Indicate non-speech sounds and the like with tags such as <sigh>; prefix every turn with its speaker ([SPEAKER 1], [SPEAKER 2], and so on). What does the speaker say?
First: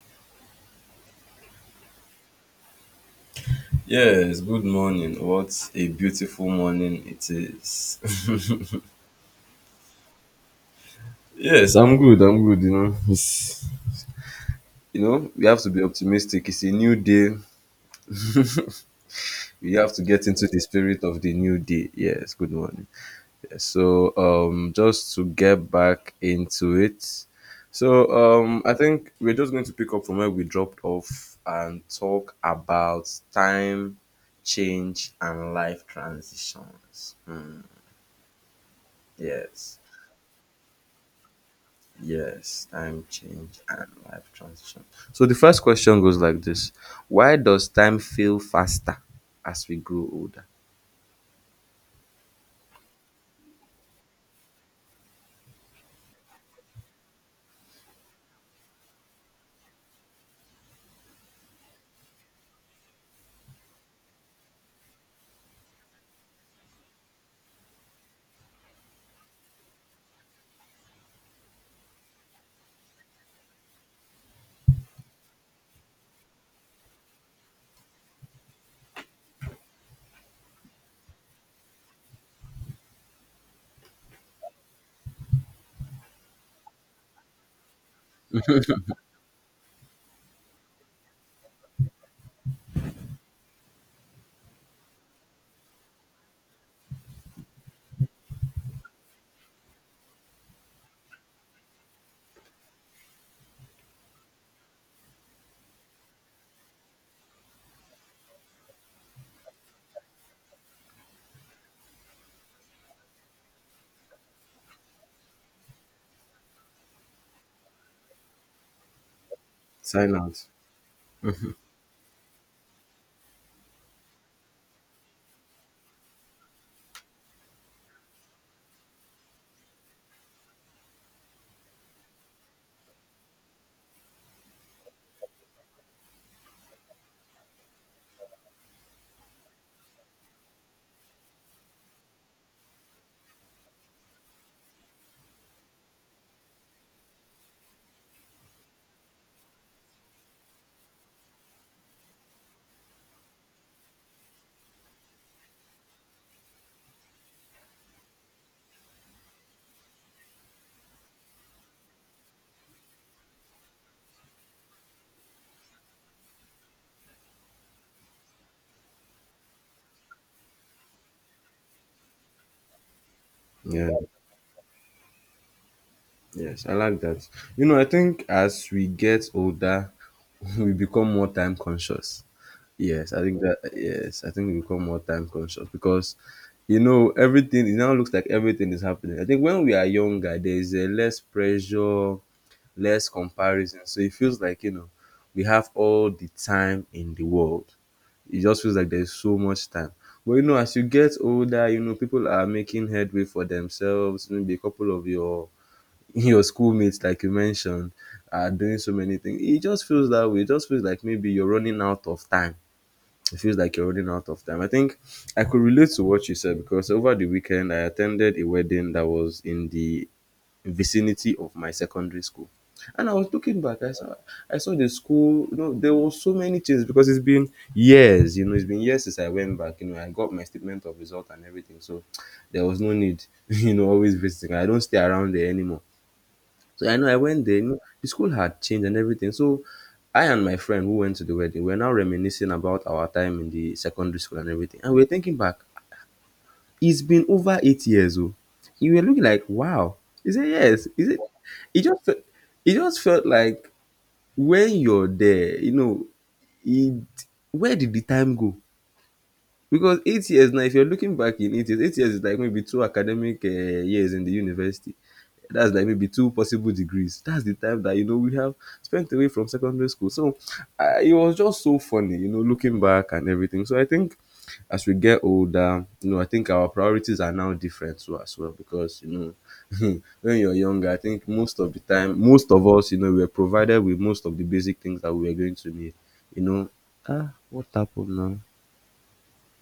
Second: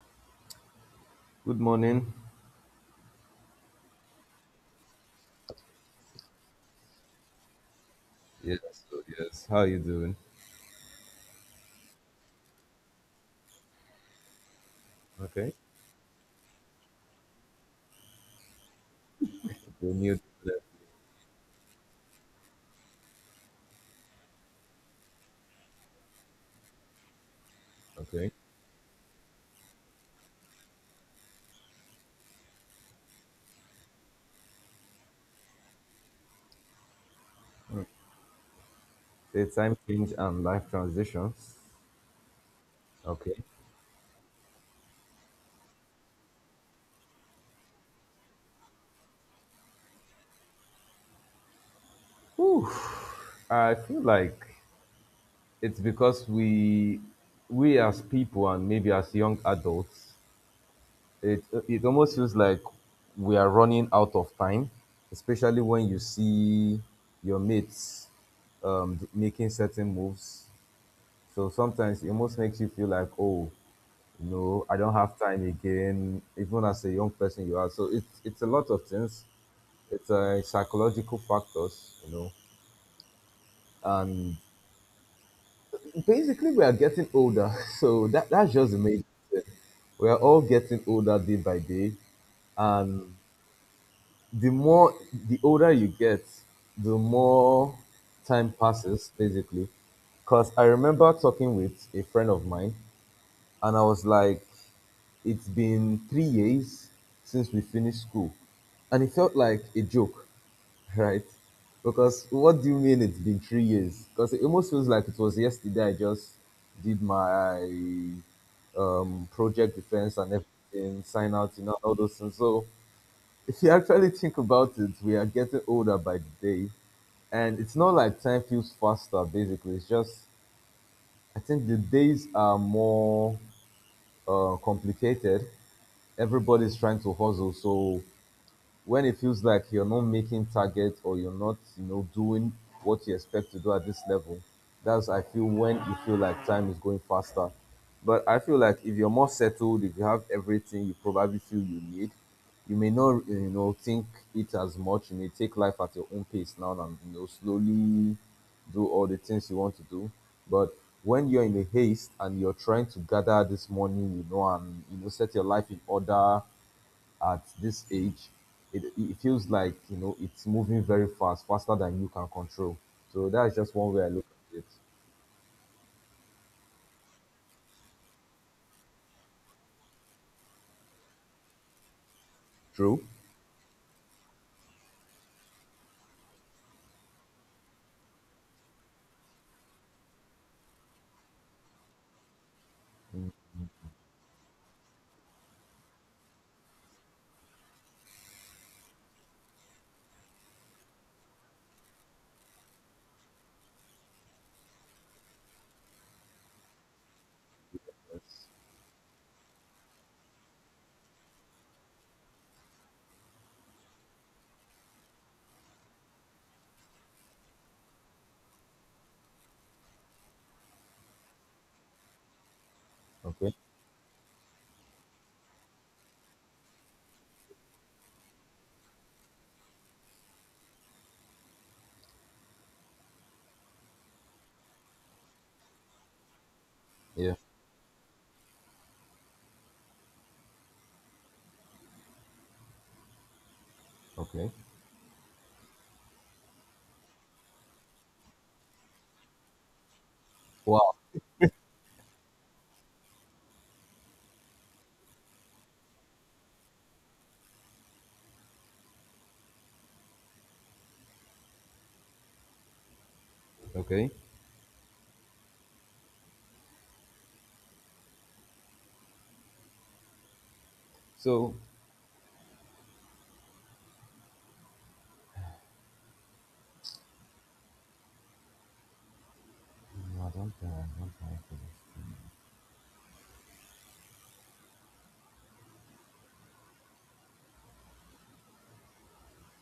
[SPEAKER 1] Good morning.
[SPEAKER 2] Yes, good morning. What a beautiful morning it is.
[SPEAKER 1] Yes, yes. How are you doing?
[SPEAKER 2] <laughs> Yes, I'm good. I'm good. You know, it's we
[SPEAKER 1] Okay.
[SPEAKER 2] have to be optimistic. It's a new day.
[SPEAKER 1] Okay,
[SPEAKER 2] We have to
[SPEAKER 1] new
[SPEAKER 2] get into the spirit of the new day. Yes, good morning. Yes, just to get back into it.
[SPEAKER 1] Okay.
[SPEAKER 2] I think we're just going to pick up from where we dropped off and talk about time, change, and life transitions. Hmm.
[SPEAKER 1] The time
[SPEAKER 2] Yes.
[SPEAKER 1] change and life transitions.
[SPEAKER 2] Yes, time
[SPEAKER 1] Okay.
[SPEAKER 2] change and life transition. So the first question goes like this. Why does time feel faster as we grow older?
[SPEAKER 1] Whew. I feel like it's because we as people and maybe as young adults, it almost feels like we are running out of time, especially when you see your mates making certain moves. So sometimes it almost makes you feel like, oh, no, I don't have time again. Even as a young person, you are so it's a lot of things. It's psychological factors, you know, and basically we are getting older. <laughs> So that's just the main thing. We are all getting older day by day, and the more the older you get, the more time passes basically. Because I remember talking with a friend of mine, and I was like, it's been 3 years since we finished school, and it felt like a joke, <laughs> right? Because what do you mean it's been 3 years? Because it almost feels like it was yesterday I just did my project
[SPEAKER 2] Sign
[SPEAKER 1] defense and
[SPEAKER 2] out.
[SPEAKER 1] everything, sign out, you know, all those things. So if you actually think about it, we are getting older by the day. And it's not like time feels faster, basically. It's just, I think the days are more complicated. Everybody's trying to hustle, so when it feels like you're not making target or you're not, you know, doing what you expect to do at this level, that's, I feel, when you feel like time is going faster. But I feel like if you're more settled, if you have everything you probably feel you need, you may not, you know, think it as much. You may take life at your own pace now and, you know, slowly do all the things you want to do. But when you're in a haste and you're trying to gather this money, you know, and, you know, set your life in order at this age, it feels like, you know, it's moving very fast, faster than you can control. So that's just
[SPEAKER 2] Yeah.
[SPEAKER 1] one way I look at it.
[SPEAKER 2] Yes, I like that. You know, I think as we get older, <laughs> we become more time conscious.
[SPEAKER 1] True.
[SPEAKER 2] Yes, I think that. Yes, I think we become more time conscious because, you know, everything, it now looks like everything is happening. I think when we are younger, there is a less pressure, less comparison, so it feels like we have all the time in the world. It just feels like there's so much time. But you know, as you get older, you know, people are making headway for themselves. Maybe a couple of your <laughs> your schoolmates, like you mentioned,
[SPEAKER 1] Yes.
[SPEAKER 2] are doing so many things. It just feels that way. It just feels like maybe you're running out of time. It feels like you're running out of time. I think I could relate to what you said because over the weekend I attended a wedding that was in the vicinity of my secondary school. And I was
[SPEAKER 1] Okay.
[SPEAKER 2] looking back, I saw the school, you know, there were so many changes because it's been years, you know, it's been years since I went back. You know, I got my statement of result and everything. So there was no need, <laughs> you know, always visiting. I don't stay around there anymore. So I know I
[SPEAKER 1] Yeah.
[SPEAKER 2] went there. You know, the school had changed and everything. So I and my friend who went to the wedding, we're now reminiscing about our time in the secondary school
[SPEAKER 1] Okay.
[SPEAKER 2] and everything. And we're thinking back, it's been over 8 years. Oh, you were looking like, wow. He said, yes.
[SPEAKER 1] Wow.
[SPEAKER 2] Is it? It just, it just felt like when you're there, you know, it, where did the time go? Because 8 years now, if you're looking back in 8 years, 8 years is like maybe two academic
[SPEAKER 1] Okay.
[SPEAKER 2] years in the university, that's like maybe two possible degrees. That's the time that you know we have spent away from secondary school. So it was
[SPEAKER 1] So
[SPEAKER 2] just so funny, you know, looking back and everything. So I think as we get older, you know, I think our priorities are now different too as well because you know <laughs>
[SPEAKER 1] mm,
[SPEAKER 2] when you're younger, I
[SPEAKER 1] don't
[SPEAKER 2] think
[SPEAKER 1] think I
[SPEAKER 2] most of the
[SPEAKER 1] could.
[SPEAKER 2] time, most of us, you know, we were provided with most of the basic things that we were going to need. You know, ah, what happened now?